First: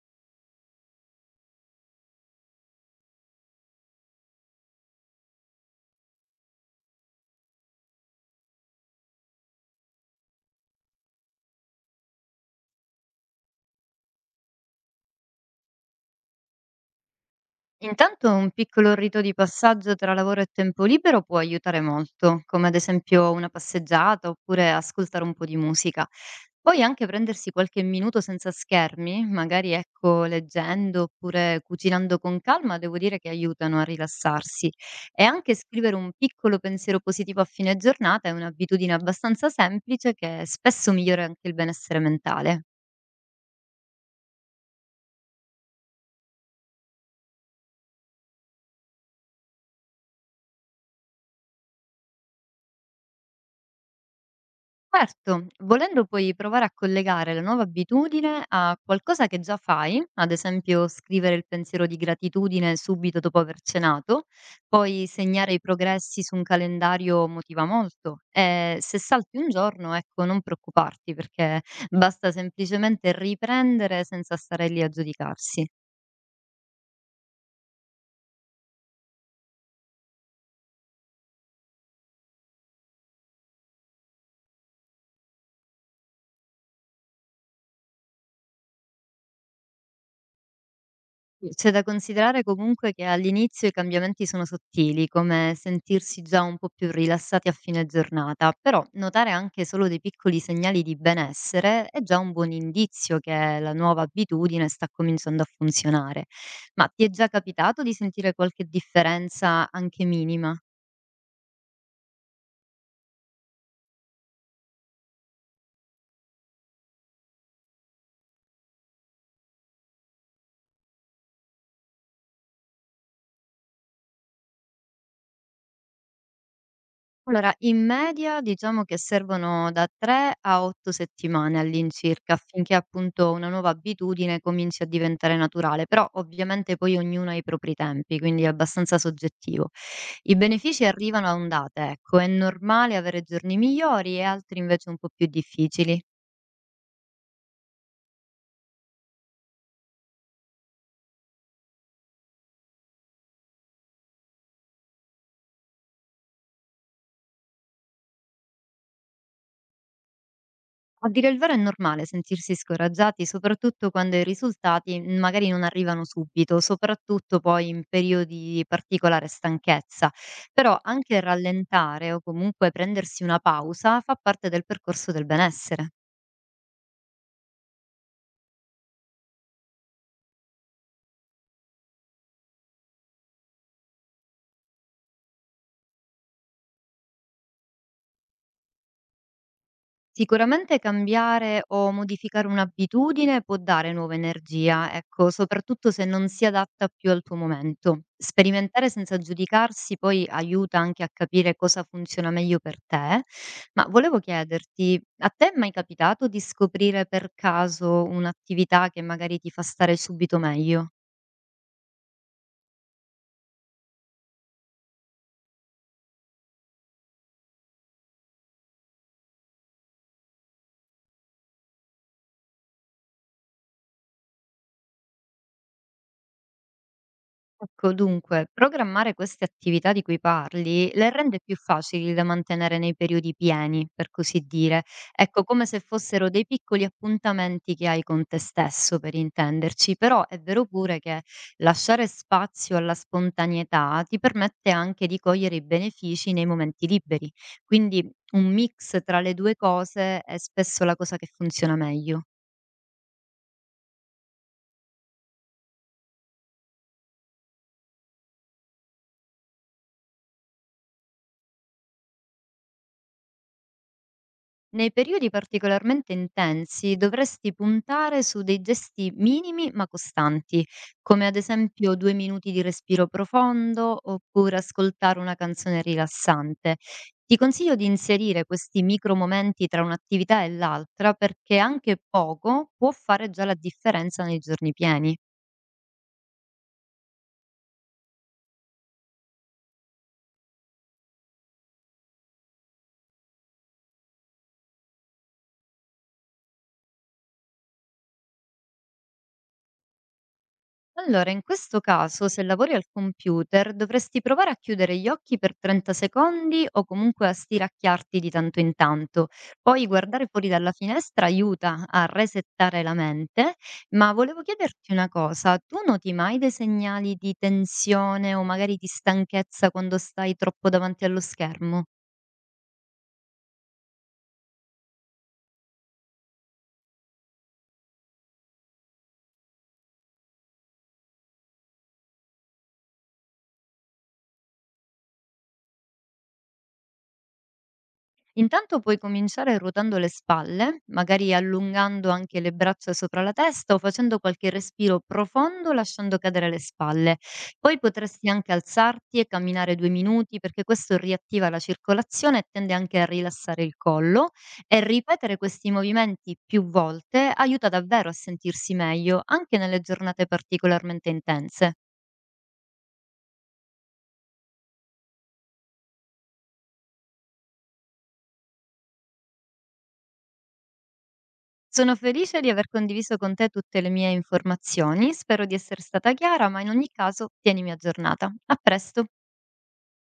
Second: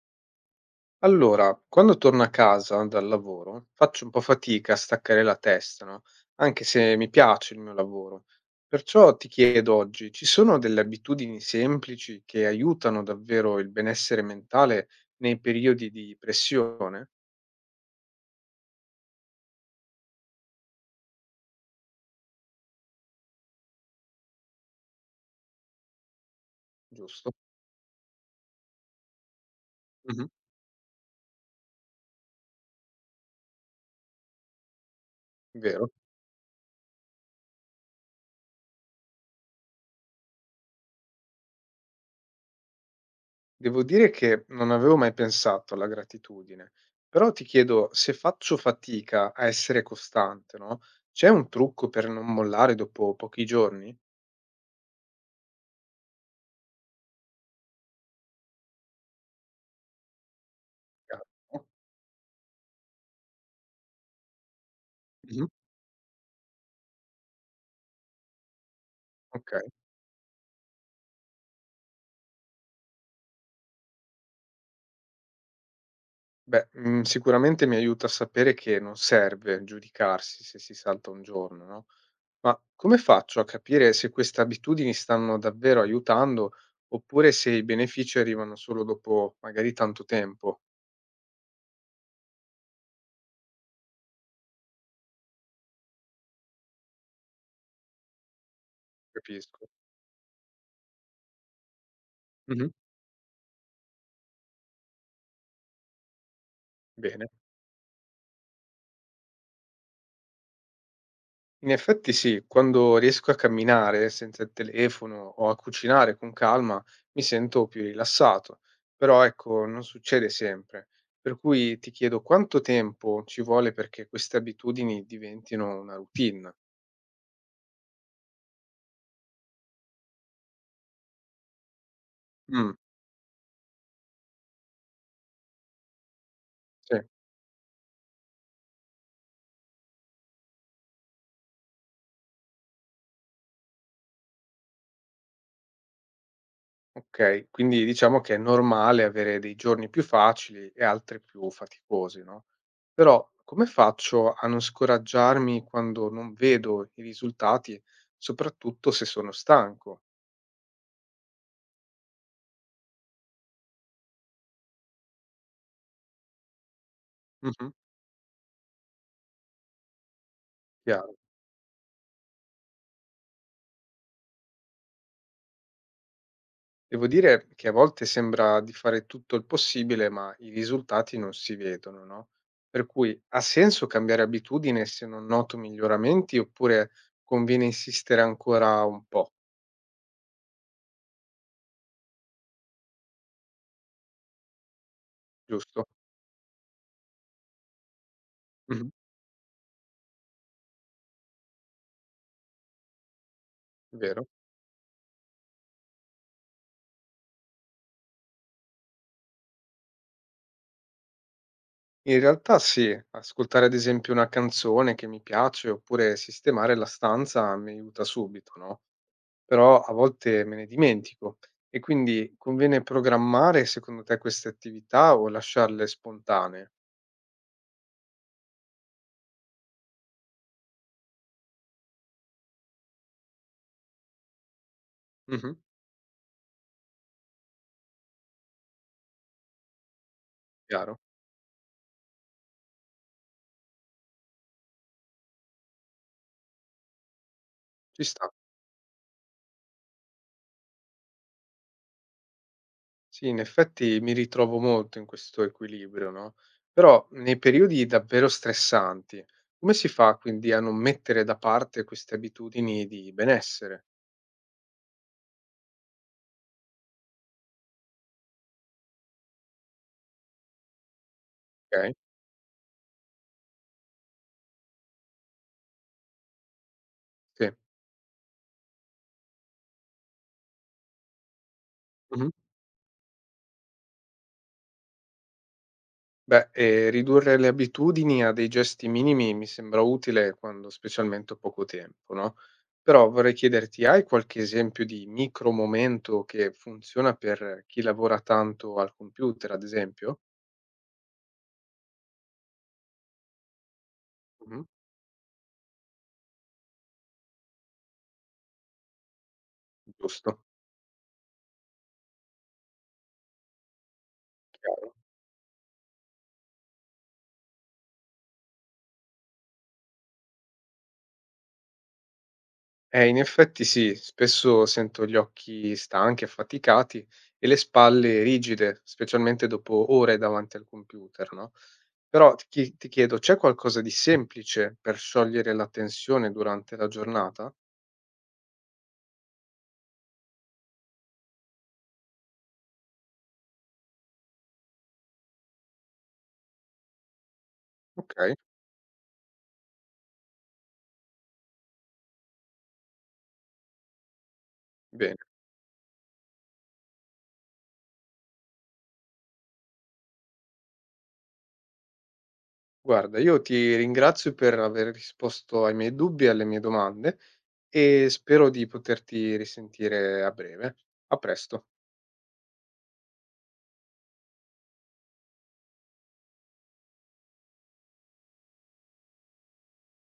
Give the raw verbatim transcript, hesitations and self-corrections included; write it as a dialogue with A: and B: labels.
A: Allora, quando torno a casa dal lavoro faccio un po' fatica a staccare la testa, no? Anche se mi piace il mio lavoro. Perciò ti chiedo oggi, ci sono delle abitudini semplici che aiutano davvero il benessere mentale nei periodi di pressione?
B: Intanto un piccolo rito di passaggio tra lavoro e tempo libero può aiutare molto, come ad esempio una passeggiata oppure ascoltare un po' di musica. Poi anche
A: Giusto?
B: prendersi qualche minuto senza schermi, magari ecco
A: Mhm.
B: leggendo oppure cucinando con calma, devo dire che aiutano a rilassarsi. E anche
A: Vero.
B: scrivere un piccolo pensiero positivo a fine giornata è un'abitudine abbastanza semplice che spesso migliora anche il benessere mentale.
A: Devo dire che non avevo mai pensato alla gratitudine, però ti chiedo se faccio fatica a essere costante, no? C'è un trucco per non mollare dopo pochi giorni?
B: Certo, volendo puoi provare a collegare la nuova abitudine a qualcosa che già fai, ad esempio scrivere il
A: Chiaro.
B: pensiero di gratitudine subito dopo aver cenato, poi segnare i progressi su un calendario motiva molto e se salti un
A: Okay.
B: giorno, ecco, non preoccuparti perché basta semplicemente riprendere senza stare lì a giudicarsi.
A: Beh, mhmm, sicuramente mi aiuta a sapere che non serve giudicarsi se si salta un giorno, no, ma come faccio a capire se queste abitudini stanno davvero aiutando oppure se i benefici arrivano solo dopo magari tanto tempo?
B: Mhmm, c'è da considerare comunque che all'inizio i cambiamenti sono sottili, come sentirsi già un po' più rilassati a fine giornata, però notare anche
A: Capisco.
B: solo dei piccoli segnali di benessere è già un buon
A: Mh-mh.
B: indizio che la nuova abitudine sta cominciando a funzionare. Ma ti è
A: Bene.
B: già capitato di sentire qualche differenza anche minima?
A: In effetti sì, quando riesco a camminare senza il telefono o a cucinare con calma mi sento più rilassato, però ecco, non succede sempre. Per cui ti chiedo quanto tempo ci vuole perché queste abitudini diventino una routine.
B: Allora, in media diciamo che servono da tre a otto settimane all'incirca,
A: Mm,
B: affinché appunto una nuova abitudine cominci a diventare naturale, però ovviamente
A: sì,
B: poi ognuno ha i propri tempi, quindi è abbastanza soggettivo. I benefici arrivano a ondate, ecco, è normale avere giorni migliori e altri invece un po' più difficili.
A: ok, quindi diciamo che è normale avere dei giorni più facili e altri più faticosi, no? Però come faccio a non scoraggiarmi quando non vedo i risultati, soprattutto se sono stanco?
B: A dire il vero è normale sentirsi scoraggiati, soprattutto quando i risultati mm, magari non arrivano subito, soprattutto poi
A: Mhm.
B: in periodi di particolare stanchezza. Però
A: Chiaro.
B: anche rallentare o comunque prendersi una pausa fa parte del percorso del benessere.
A: Devo dire che a volte sembra di fare tutto il possibile, ma i risultati non si vedono, no? Per cui ha senso cambiare abitudine se non noto miglioramenti oppure conviene insistere ancora un po',
B: Sicuramente cambiare o modificare un'abitudine può dare nuova energia, ecco,
A: giusto?
B: soprattutto se non si adatta più al tuo momento.
A: Mhm.
B: Sperimentare senza giudicarsi poi aiuta anche a capire cosa funziona meglio per te, ma volevo
A: Vero?
B: chiederti, a te è mai capitato di scoprire per caso un'attività che magari ti fa stare subito meglio?
A: In realtà sì, ascoltare ad esempio una canzone che mi piace oppure sistemare la stanza mi aiuta subito, no? Però a volte me ne dimentico e quindi conviene programmare secondo te queste attività o lasciarle spontanee?
B: Ecco, dunque, programmare queste attività di cui parli le rende più facili da mantenere nei periodi pieni, per così dire. Ecco,
A: Mhm.
B: come se fossero dei piccoli appuntamenti che hai con te stesso, per intenderci. Però è vero pure
A: Chiaro,
B: che lasciare spazio alla spontaneità ti permette anche di cogliere i benefici nei momenti liberi.
A: ci
B: Quindi
A: sta.
B: un mix tra le due cose è spesso la cosa che funziona meglio.
A: Sì, in effetti mi ritrovo molto in questo equilibrio, no, però nei periodi davvero stressanti, come si fa quindi a non mettere da parte queste abitudini di benessere?
B: Nei periodi particolarmente intensi dovresti puntare su dei gesti minimi ma costanti, come ad
A: Okay,
B: esempio due minuti di respiro profondo oppure ascoltare una canzone rilassante. Ti
A: sì.
B: consiglio di inserire questi micro momenti tra un'attività e l'altra perché anche
A: Mh-mh.
B: poco può fare già la differenza nei giorni pieni.
A: Beh, ehm, ridurre le abitudini a dei gesti minimi mi sembra utile quando specialmente ho poco tempo, no, però vorrei chiederti: hai qualche esempio di micro momento che funziona per chi lavora tanto al computer, ad esempio?
B: Allora, in questo caso, se lavori al computer, dovresti provare a
A: Mh-mh.
B: chiudere gli occhi per trenta secondi o comunque a stiracchiarti di tanto in tanto. Poi guardare
A: Giusto,
B: fuori dalla finestra aiuta a resettare la mente, ma volevo chiederti
A: chiaro.
B: una cosa, tu noti mai dei segnali di tensione o magari di stanchezza quando stai troppo davanti allo schermo?
A: Eh, in effetti sì, spesso sento gli occhi stanchi, affaticati e le spalle rigide, specialmente dopo ore davanti al computer, no? Però ti, chi- ti chiedo, c'è qualcosa di semplice per sciogliere la tensione durante la giornata?
B: Intanto puoi cominciare ruotando le spalle, magari allungando anche le braccia sopra la testa o facendo qualche respiro profondo lasciando cadere le spalle. Poi
A: Ok,
B: potresti anche alzarti e camminare due minuti perché questo riattiva la circolazione e tende anche a rilassare il collo e
A: bene.
B: ripetere questi movimenti più volte aiuta davvero a sentirsi meglio anche nelle giornate particolarmente intense.
A: Guarda, io ti ringrazio per aver risposto ai miei dubbi e alle mie domande e spero di poterti risentire a breve. A presto.
B: Sono felice di aver condiviso con te tutte le mie informazioni, spero di essere stata chiara, ma in ogni caso tienimi aggiornata. A presto!